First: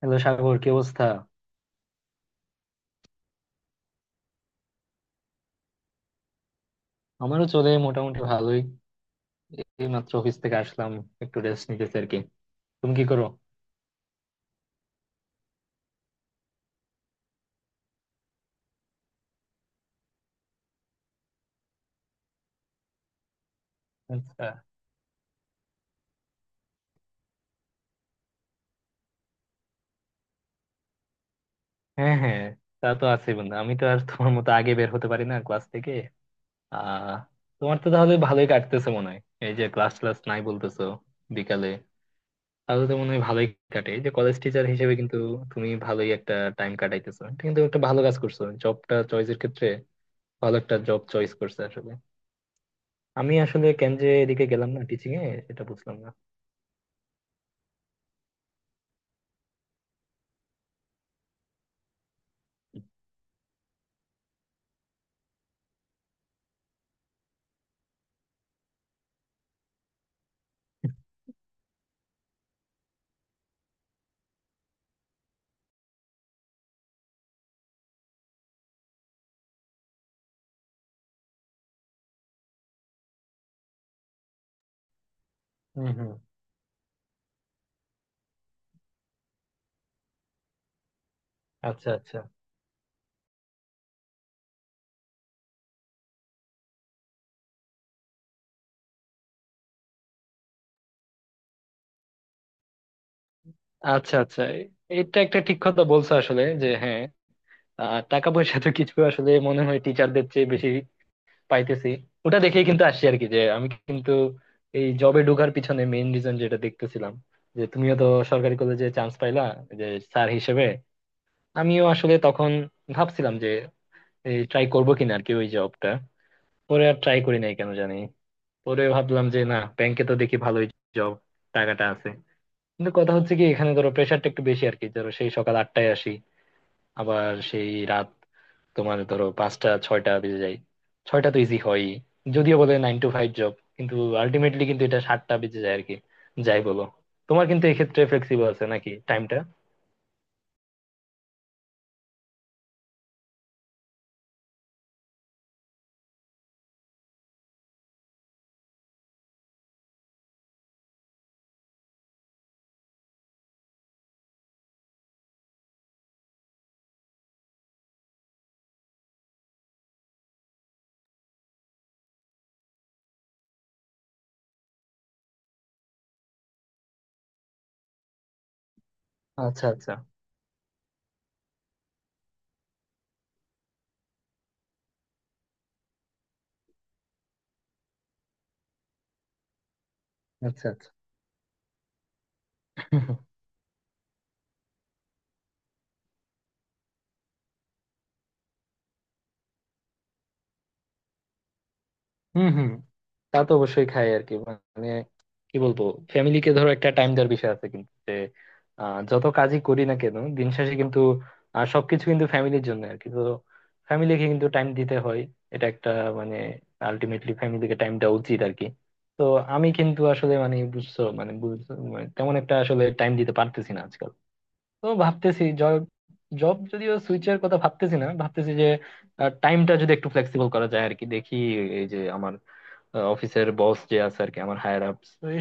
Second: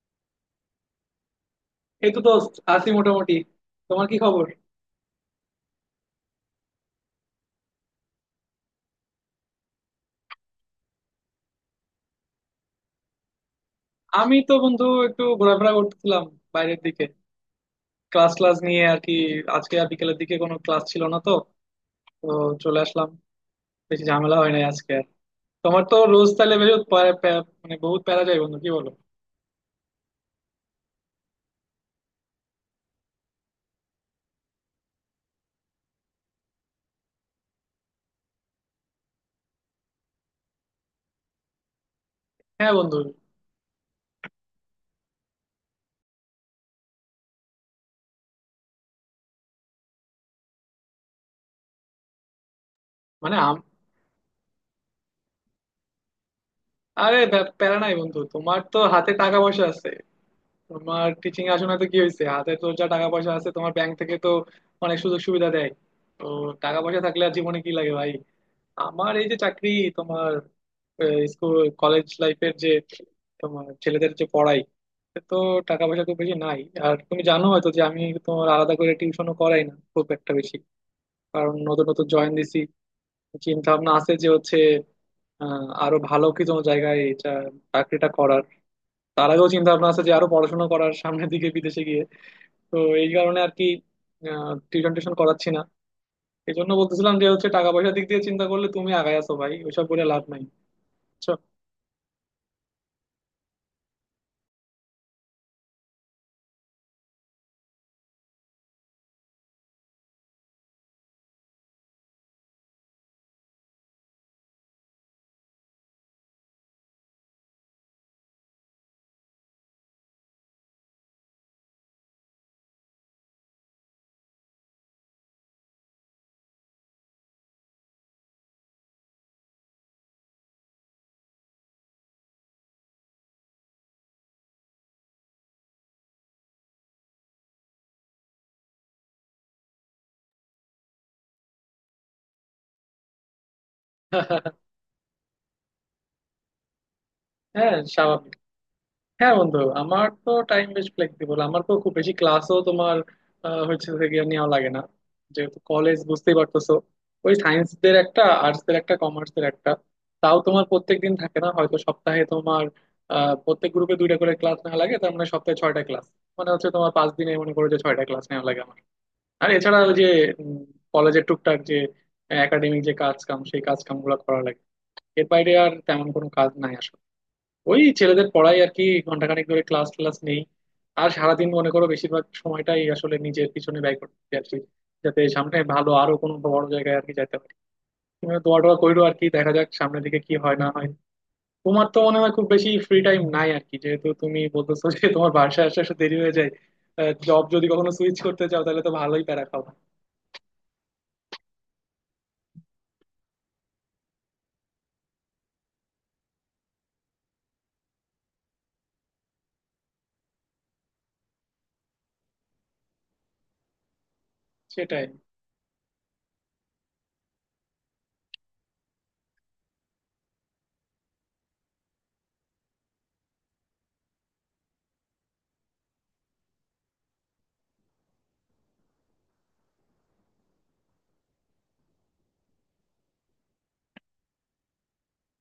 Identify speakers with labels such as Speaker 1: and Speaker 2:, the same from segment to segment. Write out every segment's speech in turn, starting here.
Speaker 1: Hello Sagar, কি অবস্থা?
Speaker 2: এই তো দোস্ত আছি মোটামুটি। তোমার কি খবর?
Speaker 1: আমারও চলে মোটামুটি ভালোই। এই মাত্র অফিস থেকে আসলাম, একটু রেস্ট নিতেছি আর কি। তুমি কি করো?
Speaker 2: আমি তো বন্ধু একটু ঘোরাফেরা করতেছিলাম বাইরের দিকে, ক্লাস ক্লাস নিয়ে আর কি। আজকে আর বিকেলের দিকে কোনো ক্লাস ছিল না তো, তো চলে আসলাম। বেশি ঝামেলা
Speaker 1: আচ্ছা।
Speaker 2: হয় নাই আজকে আর। তোমার তো রোজ তাহলে বেশ প্যা- প্যা- মানে বহুত প্যারা যায় বন্ধু, কি বলো?
Speaker 1: হ্যাঁ হ্যাঁ, তা তো আছে বন্ধু, আমি তো আর তোমার মতো আগে বের হতে পারি না ক্লাস থেকে। আহ তোমার তো তাহলে ভালোই কাটতেছে মনে হয়, এই যে ক্লাস ক্লাস নাই বলতেছো বিকালে।
Speaker 2: হ্যাঁ
Speaker 1: তাহলে তো
Speaker 2: বন্ধু।
Speaker 1: মনে হয় ভালোই কাটে, এই যে কলেজ টিচার হিসেবে কিন্তু তুমি ভালোই একটা টাইম কাটাইতেছো। এটা কিন্তু একটা ভালো কাজ করছো, জবটা চয়েসের ক্ষেত্রে ভালো একটা জব চয়েস করছো আসলে। আমি
Speaker 2: মানে
Speaker 1: আসলে কেন যে এদিকে গেলাম না টিচিং এ সেটা বুঝলাম।
Speaker 2: আরে প্যারা নাই বন্ধু, তোমার তো হাতে টাকা পয়সা আছে। তোমার টিচিং আসনে তো কি হয়েছে, হাতে তো যা টাকা পয়সা আছে তোমার, ব্যাংক থেকে তো অনেক সুযোগ সুবিধা দেয়। তো টাকা পয়সা থাকলে আর জীবনে কি লাগে ভাই? আমার এই যে চাকরি, তোমার স্কুল কলেজ লাইফের যে, তোমার ছেলেদের যে পড়াই, এতে তো টাকা পয়সা খুব বেশি নাই। আর তুমি জানো হয়তো যে আমি তোমার আলাদা করে টিউশনও করাই না খুব একটা বেশি, কারণ নতুন নতুন জয়েন দিছি। চিন্তা ভাবনা আছে যে হচ্ছে
Speaker 1: হম
Speaker 2: আরো
Speaker 1: হম।
Speaker 2: ভালো কি কোনো জায়গায় এটা চাকরিটা করার। তার আগেও চিন্তা ভাবনা আছে যে আরো পড়াশোনা করার সামনের দিকে বিদেশে
Speaker 1: আচ্ছা
Speaker 2: গিয়ে।
Speaker 1: আচ্ছা।
Speaker 2: তো এই কারণে আর কি টিউশন টিউশন করাচ্ছি না। এই জন্য বলতেছিলাম যে হচ্ছে টাকা পয়সার দিক দিয়ে চিন্তা করলে তুমি আগায় আছো ভাই, ওইসব বলে লাভ নাই, বুঝছো?
Speaker 1: আচ্ছা আচ্ছা, এটা একটা ঠিক কথা বলছো আসলে, যে হ্যাঁ, টাকা পয়সা তো কিছু আসলে মনে হয় টিচারদের চেয়ে বেশি পাইতেছি। ওটা দেখেই কিন্তু আসছি আর কি, যে আমি কিন্তু এই জবে ঢোকার পিছনে মেইন রিজন যেটা দেখতেছিলাম, যে তুমিও তো সরকারি কলেজে চান্স পাইলা, যে স্যার হিসেবে। আমিও আসলে তখন ভাবছিলাম যে এই ট্রাই করবো কিনা আর কি ওই জবটা। পরে আর ট্রাই করি নাই কেন জানি। পরে ভাবলাম যে না, ব্যাংকে তো দেখি ভালোই জব, টাকাটা আছে। কিন্তু কথা হচ্ছে কি, এখানে ধরো প্রেশারটা একটু বেশি আর কি। ধরো সেই সকাল 8টায় আসি, আবার সেই রাত, তোমার ধরো 5টা 6টা বেজে যায়। 6টা তো ইজি হয়ই, যদিও বলে 9 to 5 জব, কিন্তু আলটিমেটলি কিন্তু এটা 7টা বেজে যায় আর কি, যাই বলো। তোমার কিন্তু
Speaker 2: হ্যাঁ
Speaker 1: এক্ষেত্রে
Speaker 2: স্বাভাবিক।
Speaker 1: ফ্লেক্সিবল আছে নাকি
Speaker 2: হ্যাঁ
Speaker 1: টাইমটা?
Speaker 2: বন্ধু, আমার তো টাইম বেশ ফ্লেক্সিবল। আমার তো খুব বেশি ক্লাসও তোমার হচ্ছে থেকে নেওয়া লাগে না, যেহেতু কলেজ বুঝতেই পারতেছো। ওই সায়েন্স দের একটা, আর্টস দের একটা, কমার্স এর একটা। তাও তোমার প্রত্যেক দিন থাকে না, হয়তো সপ্তাহে তোমার প্রত্যেক গ্রুপে 2টা করে ক্লাস নেওয়া লাগে, তার মানে সপ্তাহে 6টা ক্লাস। মানে হচ্ছে তোমার 5 দিনে মনে করো যে 6টা ক্লাস নেওয়া লাগে আমার। আর এছাড়া ওই যে কলেজের টুকটাক যে একাডেমিক যে কাজ কাম, সেই কাজ কাম গুলো করা লাগে। এর বাইরে আর তেমন কোনো কাজ নাই আসলে। ওই ছেলেদের পড়াই আর কি, ঘন্টাখানেক ধরে
Speaker 1: আচ্ছা
Speaker 2: ক্লাস
Speaker 1: আচ্ছা।
Speaker 2: ক্লাস নেই। আর সারাদিন মনে করো বেশিরভাগ সময়টাই আসলে নিজের পিছনে ব্যয় করতে আর কি, যাতে সামনে ভালো আরো কোনো বড় জায়গায় আর কি যাইতে পারি। তুমি দোয়া টোয়া কইরো আর কি, দেখা যাক সামনের দিকে কি হয়
Speaker 1: আচ্ছা
Speaker 2: না হয়।
Speaker 1: আচ্ছা।
Speaker 2: তোমার তো মনে হয় খুব বেশি ফ্রি টাইম নাই আর কি, যেহেতু তুমি বলতেছো যে তোমার বাসায় আসতে আসতে দেরি হয়ে যায়। জব যদি কখনো সুইচ করতে চাও তাহলে তো ভালোই প্যারা খাও।
Speaker 1: হম হম, তা তো অবশ্যই খাই আর কি। মানে কি বলবো, ফ্যামিলিকে ধরো একটা টাইম দেওয়ার বিষয় আছে কিন্তু, যে যত কাজই করি না কেন দিন শেষে কিন্তু সবকিছু কিন্তু ফ্যামিলির জন্য আর কি। তো ফ্যামিলিকে কিন্তু টাইম দিতে
Speaker 2: সেটাই।
Speaker 1: হয়। এটা একটা, মানে, আলটিমেটলি ফ্যামিলিকে টাইম দেওয়া উচিত আর কি। তো আমি কিন্তু আসলে মানে বুঝছো, মানে তেমন একটা আসলে টাইম দিতে পারতেছি না আজকাল। তো ভাবতেছি জব, জব যদিও সুইচের কথা ভাবতেছি না, ভাবতেছি যে টাইমটা যদি একটু ফ্লেক্সিবল করা যায় আর কি, দেখি। এই যে আমার অফিসের বস যে আছে আর কি, আমার হায়ার আপ,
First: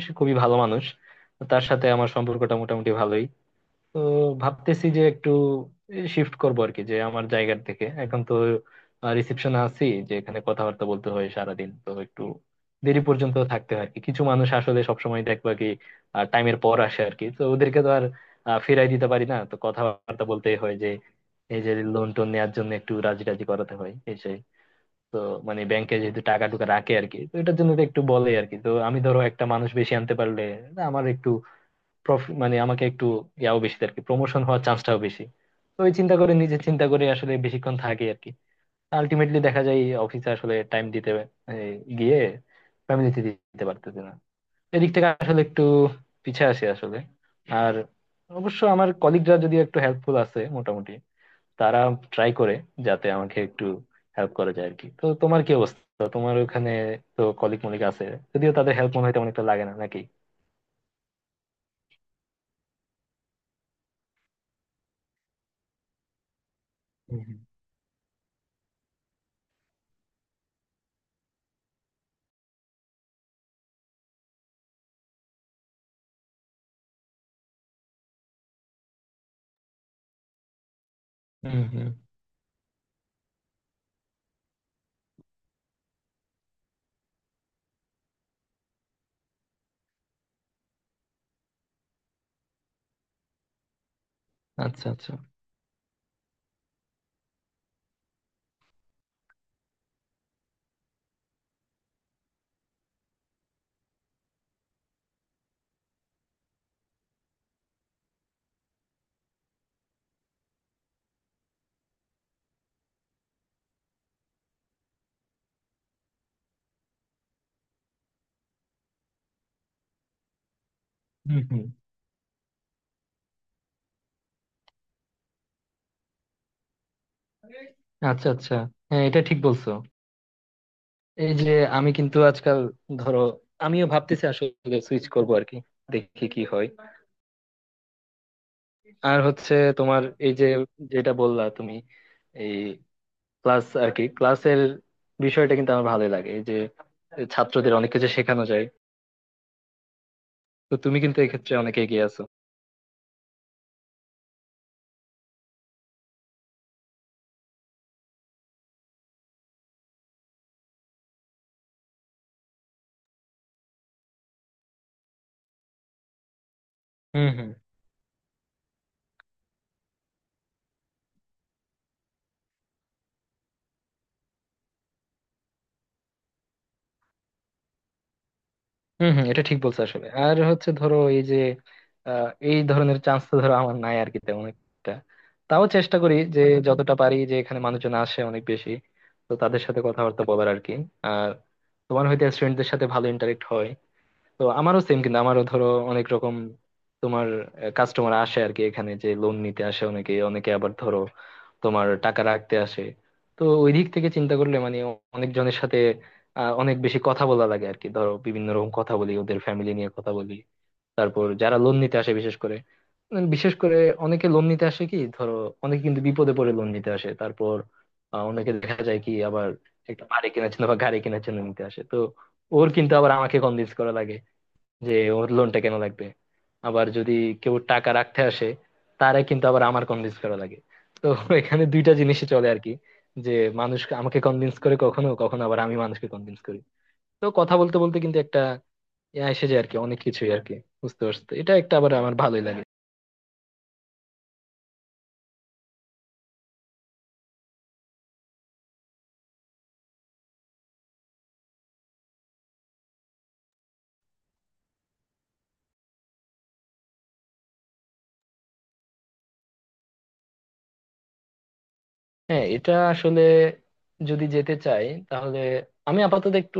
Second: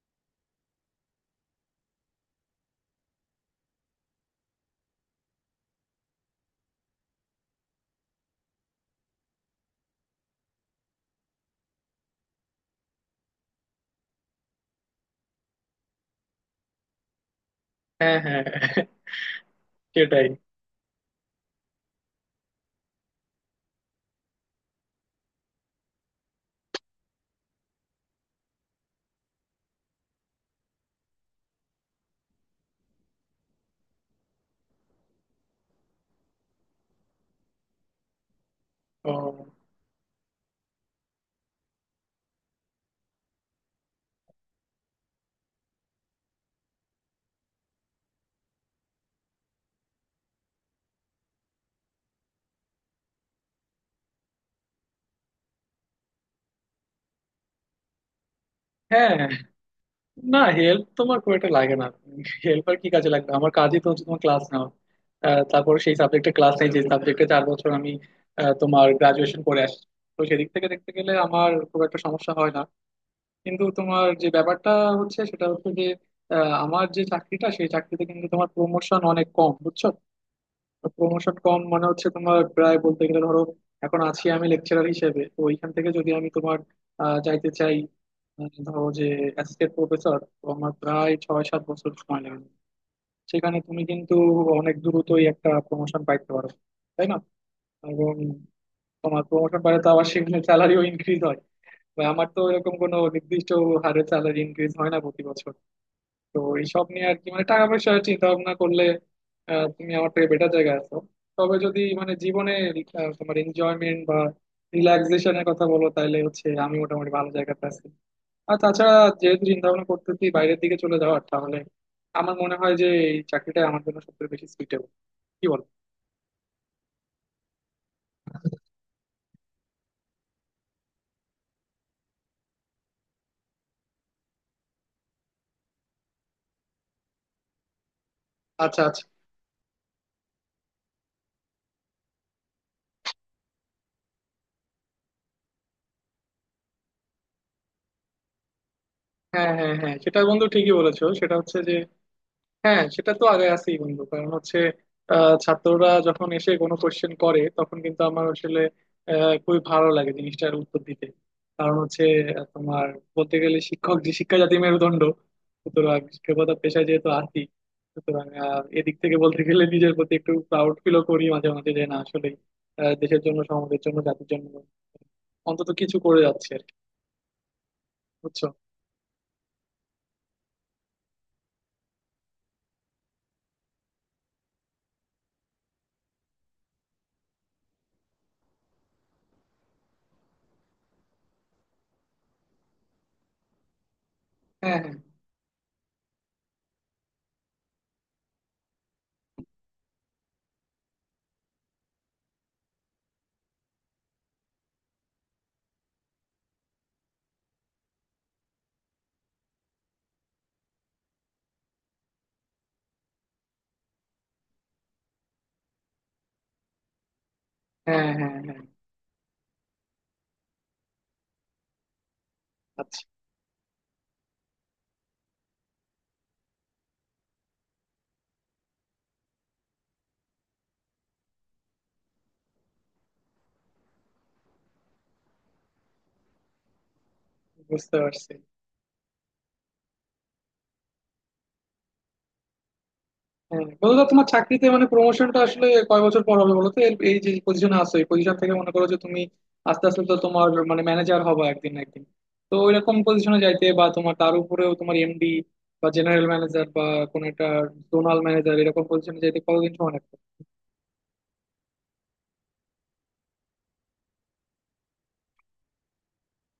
Speaker 1: সে খুবই ভালো মানুষ। তো তার সাথে আমার সম্পর্কটা মোটামুটি ভালোই। তো ভাবতেছি যে একটু শিফট করবো আর কি, যে আমার জায়গার থেকে। এখন তো রিসেপশনে আছি, যে এখানে কথাবার্তা বলতে হয় সারাদিন, তো একটু দেরি পর্যন্ত থাকতে হয় আর কি। কিছু মানুষ আসলে সবসময় দেখবা কি টাইমের পর আসে আর কি, তো ওদেরকে তো আর
Speaker 2: হ্যাঁ হ্যাঁ হ্যাঁ,
Speaker 1: ফিরাই দিতে পারি না, তো কথাবার্তা
Speaker 2: সেটাই।
Speaker 1: বলতেই হয়, যে এই যে লোন টোন নেওয়ার জন্য একটু রাজি রাজি করাতে হয় এই সেই। তো মানে ব্যাংকে যেহেতু টাকা টুকা রাখে আর কি, তো এটার জন্য তো একটু বলে আর কি। তো আমি ধরো একটা মানুষ বেশি আনতে পারলে না, আমার একটু প্রফিট, মানে আমাকে একটু ইয়াও বেশি আর কি, প্রমোশন হওয়ার চান্সটাও বেশি। তো ওই চিন্তা করে, নিজে চিন্তা করে আসলে বেশিক্ষণ থাকে আর কি।
Speaker 2: ও,
Speaker 1: আলটিমেটলি দেখা যায় অফিসে আসলে টাইম দিতে, মানে গিয়ে ফ্যামিলিতে দিতে পারতেছে না। এদিক থেকে আসলে একটু পিছে আছি আসলে। আর অবশ্য আমার কলিগরা যদিও একটু হেল্পফুল আছে মোটামুটি, তারা ট্রাই করে যাতে আমাকে একটু হেল্প করা যায় আর কি। তো তোমার কি অবস্থা, তোমার ওখানে তো কলিগ মলিগ আছে, যদিও তাদের হেল্প মনে হয়
Speaker 2: হ্যাঁ।
Speaker 1: তেমন একটা লাগে না নাকি?
Speaker 2: না, হেল্প তোমার খুব একটা লাগে না। হেল্প আর কি কাজে লাগবে, আমার কাজই তো হচ্ছে তোমার ক্লাস নাও। তারপরে সেই সাবজেক্টে ক্লাস নেই যে
Speaker 1: হুম
Speaker 2: সাবজেক্টে
Speaker 1: হুম।
Speaker 2: 4 বছর আমি তোমার গ্রাজুয়েশন করে আসছি। তো সেদিক থেকে দেখতে গেলে আমার খুব একটা সমস্যা হয় না। কিন্তু তোমার যে ব্যাপারটা হচ্ছে সেটা হচ্ছে যে আহ, আমার যে চাকরিটা, সেই চাকরিতে কিন্তু তোমার প্রমোশন অনেক কম, বুঝছো। প্রমোশন কম
Speaker 1: হুম
Speaker 2: মানে
Speaker 1: হুম।
Speaker 2: হচ্ছে তোমার প্রায় বলতে গেলে ধরো এখন আছি আমি লেকচারার হিসেবে। তো ওইখান থেকে যদি আমি তোমার যাইতে চাই ধরো যে অ্যাসিস্ট্যান্ট প্রফেসর, তো আমার প্রায় 6-7 বছর সময় লাগবে। সেখানে তুমি কিন্তু অনেক
Speaker 1: আচ্ছা আচ্ছা।
Speaker 2: দ্রুতই একটা প্রমোশন পাইতে পারো, তাই না? এবং তোমার প্রমোশন পাইলে তো আবার সেখানে স্যালারিও ইনক্রিজ হয়। বা আমার তো এরকম কোনো নির্দিষ্ট হারে স্যালারি ইনক্রিজ হয় না প্রতি বছর। তো এইসব নিয়ে আর কি, মানে টাকা পয়সা চিন্তা ভাবনা করলে তুমি আমার থেকে বেটার জায়গায় আছো। তবে যদি মানে জীবনে তোমার এনজয়মেন্ট বা রিল্যাক্সেশনের কথা বলো, তাহলে হচ্ছে আমি মোটামুটি ভালো জায়গাতে আছি। আর তাছাড়া যেহেতু চিন্তা ভাবনা করতেছি বাইরের দিকে চলে যাওয়ার,
Speaker 1: হুম
Speaker 2: তাহলে
Speaker 1: হুম।
Speaker 2: আমার মনে হয় যে এই চাকরিটা আমার জন্য সবথেকে বেশি সুইটেবল, কি বল?
Speaker 1: আচ্ছা আচ্ছা। হ্যাঁ, এটা ঠিক বলছো। এই যে আমি কিন্তু আজকাল ধরো, আমিও ভাবতেছি আসলে সুইচ করবো আর কি, দেখি কি হয়।
Speaker 2: আচ্ছা আচ্ছা।
Speaker 1: আর হচ্ছে তোমার এই যে যেটা বললা তুমি, এই ক্লাস আর কি, ক্লাসের বিষয়টা কিন্তু আমার ভালোই লাগে, এই যে ছাত্রদের অনেক কিছু শেখানো যায়।
Speaker 2: হ্যাঁ হ্যাঁ হ্যাঁ, সেটা বন্ধু ঠিকই
Speaker 1: তো তুমি
Speaker 2: বলেছো।
Speaker 1: কিন্তু
Speaker 2: সেটা
Speaker 1: এক্ষেত্রে
Speaker 2: হচ্ছে যে
Speaker 1: অনেক এগিয়ে আছো।
Speaker 2: হ্যাঁ, সেটা তো আগে আছেই বন্ধু। কারণ হচ্ছে ছাত্ররা যখন এসে কোনো কোশ্চেন করে তখন কিন্তু আমার আসলে খুবই ভালো লাগে জিনিসটার উত্তর দিতে। কারণ হচ্ছে তোমার বলতে গেলে শিক্ষক যে শিক্ষা, জাতি মেরুদণ্ড। সুতরাং শিক্ষকতা পেশায় যেহেতু
Speaker 1: হুম
Speaker 2: আছি,
Speaker 1: হুম।
Speaker 2: সুতরাং এদিক থেকে বলতে গেলে নিজের প্রতি একটু প্রাউড ফিলও করি মাঝে মাঝে যে না, আসলে দেশের জন্য, সমাজের জন্য, জাতির জন্য অন্তত কিছু করে যাচ্ছে আর কি, বুঝছো।
Speaker 1: হুম হুম, এটা ঠিক বলছো আসলে। আর হচ্ছে ধরো এই যে এই ধরনের চান্স তো ধরো আমার নাই আর কি তেমন একটা। তাও চেষ্টা করি যে যতটা পারি, যে এখানে মানুষজন আসে অনেক বেশি, তো তাদের সাথে কথাবার্তা বলার আর কি। আর তোমার হয়তো স্টুডেন্টদের সাথে ভালো ইন্টারেক্ট হয়, তো
Speaker 2: হ্যাঁ
Speaker 1: আমারও
Speaker 2: হ্যাঁ
Speaker 1: সেম কিন্তু। আমারও ধরো অনেক রকম তোমার কাস্টমার আসে আর কি, এখানে যে লোন নিতে আসে অনেকে, অনেকে আবার ধরো তোমার টাকা রাখতে আসে। তো ওই দিক থেকে চিন্তা করলে, মানে অনেকজনের সাথে অনেক বেশি কথা বলা লাগে আর কি। ধরো বিভিন্ন রকম কথা বলি, ওদের ফ্যামিলি নিয়ে কথা বলি। তারপর যারা লোন নিতে আসে বিশেষ করে, বিশেষ করে অনেকে লোন নিতে আসে কি ধরো, অনেকে কিন্তু বিপদে পড়ে লোন নিতে আসে। তারপর
Speaker 2: হ্যাঁ হ্যাঁ
Speaker 1: অনেকে
Speaker 2: হ্যাঁ।
Speaker 1: দেখা যায় কি আবার একটা বাড়ি কেনার জন্য বা গাড়ি কেনার জন্য নিতে আসে। তো ওর কিন্তু
Speaker 2: আচ্ছা।
Speaker 1: আবার আমাকে কনভিন্স করা লাগে যে ওর লোনটা কেন লাগবে। আবার যদি কেউ টাকা রাখতে আসে, তারে কিন্তু আবার আমার কনভিন্স করা লাগে। তো এখানে দুইটা জিনিসই চলে আর কি, যে মানুষ আমাকে কনভিন্স করে কখনো কখনো, আবার আমি মানুষকে কনভিন্স করি। তো কথা বলতে
Speaker 2: বুঝতে
Speaker 1: বলতে কিন্তু
Speaker 2: পারছি।
Speaker 1: একটা ইয়া এসে যায় আর কি, অনেক কিছুই আর কি, বুঝতে পারছো তো। এটা একটা আবার আমার ভালোই লাগে।
Speaker 2: হ্যাঁ বলো তো, তোমার চাকরিতে মানে প্রমোশনটা আসলে কয় বছর পর হবে বলো তো এই যে পজিশনে আছো এই পজিশন থেকে, মনে করো যে তুমি আস্তে আস্তে তো তোমার মানে ম্যানেজার হবা একদিন না একদিন। তো ওইরকম পজিশনে যাইতে, বা তোমার তার উপরেও তোমার এমডি বা জেনারেল ম্যানেজার বা কোন একটা জোনাল ম্যানেজার, এরকম পজিশনে যাইতে কতদিন সময় লাগবে?
Speaker 1: হ্যাঁ, এটা আসলে যদি যেতে চাই তাহলে, আমি আপাতত একটু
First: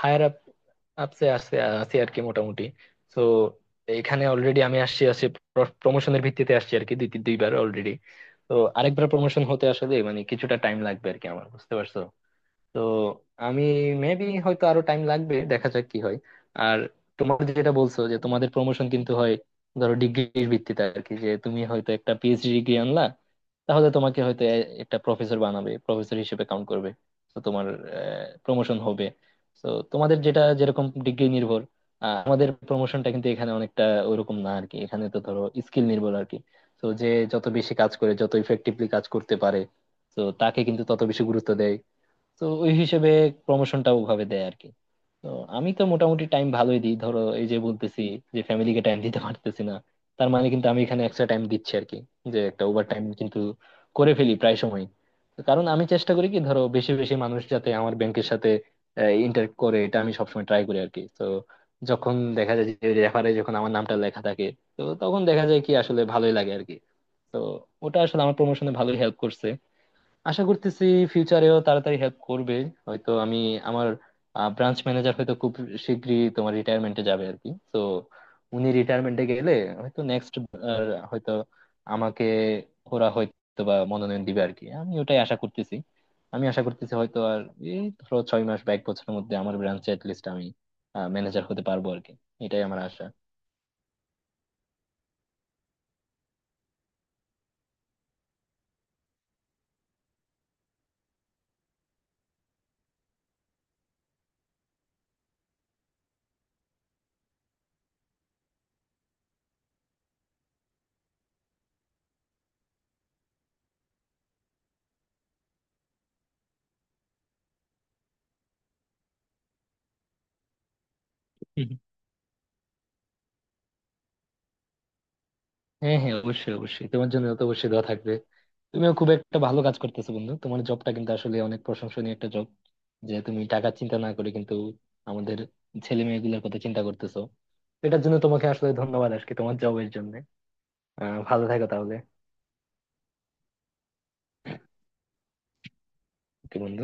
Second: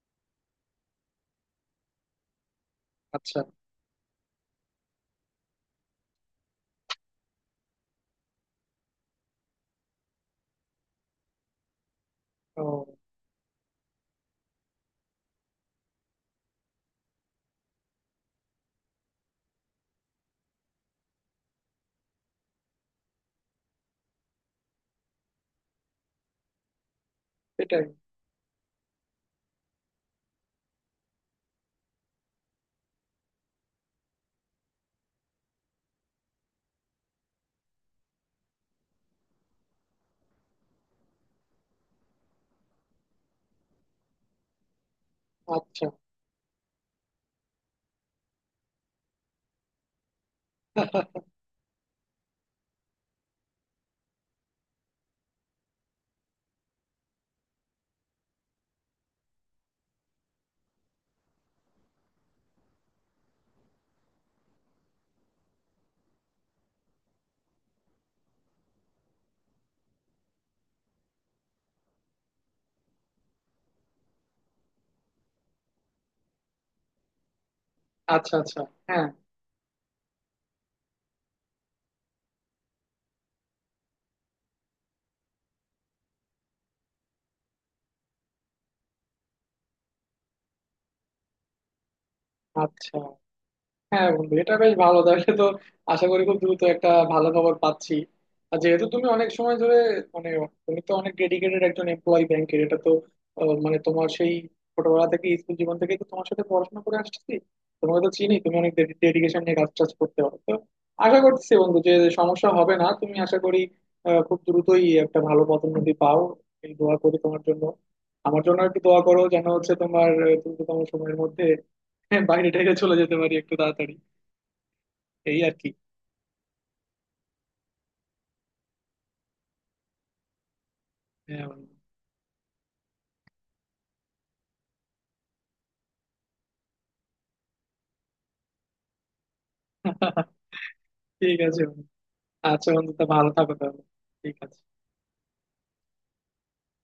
Speaker 1: হায়ার আপ আপসে আসছে আছি আর কি মোটামুটি। তো
Speaker 2: আচ্ছা।
Speaker 1: এখানে অলরেডি আমি আসছি আসছি প্রমোশনের ভিত্তিতে, আসছি আর কি দুইবার অলরেডি। তো আরেকবার প্রমোশন হতে আসলে মানে কিছুটা টাইম লাগবে আর কি আমার, বুঝতে পারছো
Speaker 2: ও।
Speaker 1: তো। আমি মেবি হয়তো আরো টাইম লাগবে, দেখা যাক কি হয়। আর তোমার যেটা বলছো যে তোমাদের প্রমোশন কিন্তু হয় ধরো ডিগ্রির ভিত্তিতে আর কি, যে তুমি হয়তো একটা পিএইচডি ডিগ্রি আনলা, তাহলে তোমাকে হয়তো একটা প্রফেসর বানাবে, প্রফেসর হিসেবে কাউন্ট করবে, তো তোমার
Speaker 2: এটাই।
Speaker 1: প্রমোশন হবে। তো তোমাদের যেটা যেরকম ডিগ্রি নির্ভর, আমাদের প্রমোশনটা কিন্তু এখানে অনেকটা ওরকম না আর কি, এখানে তো ধরো স্কিল নির্ভর আর কি। তো যে যত বেশি কাজ করে, যত ইফেক্টিভলি কাজ করতে পারে, তো তাকে কিন্তু তত বেশি গুরুত্ব দেয়। তো ওই হিসেবে প্রমোশনটা ওভাবে দেয় আর কি। তো আমি তো
Speaker 2: আচ্ছা।
Speaker 1: মোটামুটি টাইম ভালোই দিই, ধরো এই যে বলতেছি যে ফ্যামিলিকে টাইম দিতে পারতেছি না, তার মানে কিন্তু আমি এখানে এক্সট্রা টাইম দিচ্ছি আর কি, যে একটা ওভার টাইম কিন্তু করে ফেলি প্রায় সময়। তো কারণ আমি চেষ্টা করি কি ধরো, বেশি বেশি মানুষ যাতে আমার ব্যাংকের সাথে ইন্টারেক্ট করে, এটা আমি সবসময় ট্রাই করি আর কি। তো যখন দেখা যায় যে রেফারে যখন আমার নামটা লেখা থাকে, তো তখন দেখা যায় কি আসলে ভালোই লাগে আর কি। তো ওটা আসলে আমার প্রমোশনে ভালোই হেল্প করছে। আশা করতেছি ফিউচারেও তাড়াতাড়ি হেল্প করবে। হয়তো আমি, আমার ব্রাঞ্চ ম্যানেজার হয়তো খুব শীঘ্রই তোমার রিটায়ারমেন্টে যাবে আর কি, তো
Speaker 2: আচ্ছা আচ্ছা।
Speaker 1: উনি
Speaker 2: হ্যাঁ।
Speaker 1: রিটায়ারমেন্টে গেলে হয়তো নেক্সট, হয়তো আমাকে ওরা হয়তো বা মনোনয়ন দিবে আর কি। আমি ওটাই আশা করতেছি। আমি আশা করতেছি হয়তো আর এই ধরো 6 মাস বা এক বছরের মধ্যে আমার ব্রাঞ্চে লিস্ট আমি ম্যানেজার হতে পারবো আর কি। এটাই আমার
Speaker 2: আচ্ছা।
Speaker 1: আশা।
Speaker 2: হ্যাঁ বন্ধু, এটা বেশ ভালো তাহলে তো। আশা করি খুব দ্রুত একটা ভালো খবর পাচ্ছি। আর যেহেতু তুমি অনেক সময় ধরে মানে তুমি তো অনেক ডেডিকেটেড একজন এমপ্লয়ি ব্যাংকের, এটা তো মানে তোমার সেই ছোটবেলা থেকে স্কুল জীবন থেকে তো তোমার সাথে পড়াশোনা করে আসছি, তোমাকে তো চিনি, তুমি অনেক ডেডিকেশন নিয়ে কাজ টাজ করতে পারো। তো আশা করছি বন্ধু যে সমস্যা হবে না, তুমি আশা করি খুব দ্রুতই একটা ভালো পদোন্নতি পাও, এই দোয়া করি তোমার জন্য। আমার জন্য একটু দোয়া করো যেন হচ্ছে তোমার দ্রুততম সময়ের মধ্যে বাইরে টাইরে চলে যেতে পারি একটু তাড়াতাড়ি, এই আর কি।
Speaker 1: হ্যাঁ হ্যাঁ, অবশ্যই অবশ্যই, তোমার জন্য তো অবশ্যই দোয়া থাকবে। তুমিও খুব একটা ভালো কাজ করতেছো বন্ধু, তোমার জবটা কিন্তু আসলে
Speaker 2: হ্যাঁ
Speaker 1: অনেক
Speaker 2: বন্ধু।
Speaker 1: প্রশংসনীয় একটা জব, যে তুমি টাকা চিন্তা না করে কিন্তু আমাদের ছেলে মেয়েগুলোর কথা চিন্তা করতেছো। এটার জন্য তোমাকে আসলে ধন্যবাদ আজকে তোমার জবের জন্য। আহ,
Speaker 2: ঠিক
Speaker 1: ভালো
Speaker 2: আছে
Speaker 1: থাকো
Speaker 2: বন্ধু।
Speaker 1: তাহলে।
Speaker 2: আচ্ছা বন্ধু, তা ভালো থাকো তাহলে। ঠিক আছে।
Speaker 1: কি বন্ধু।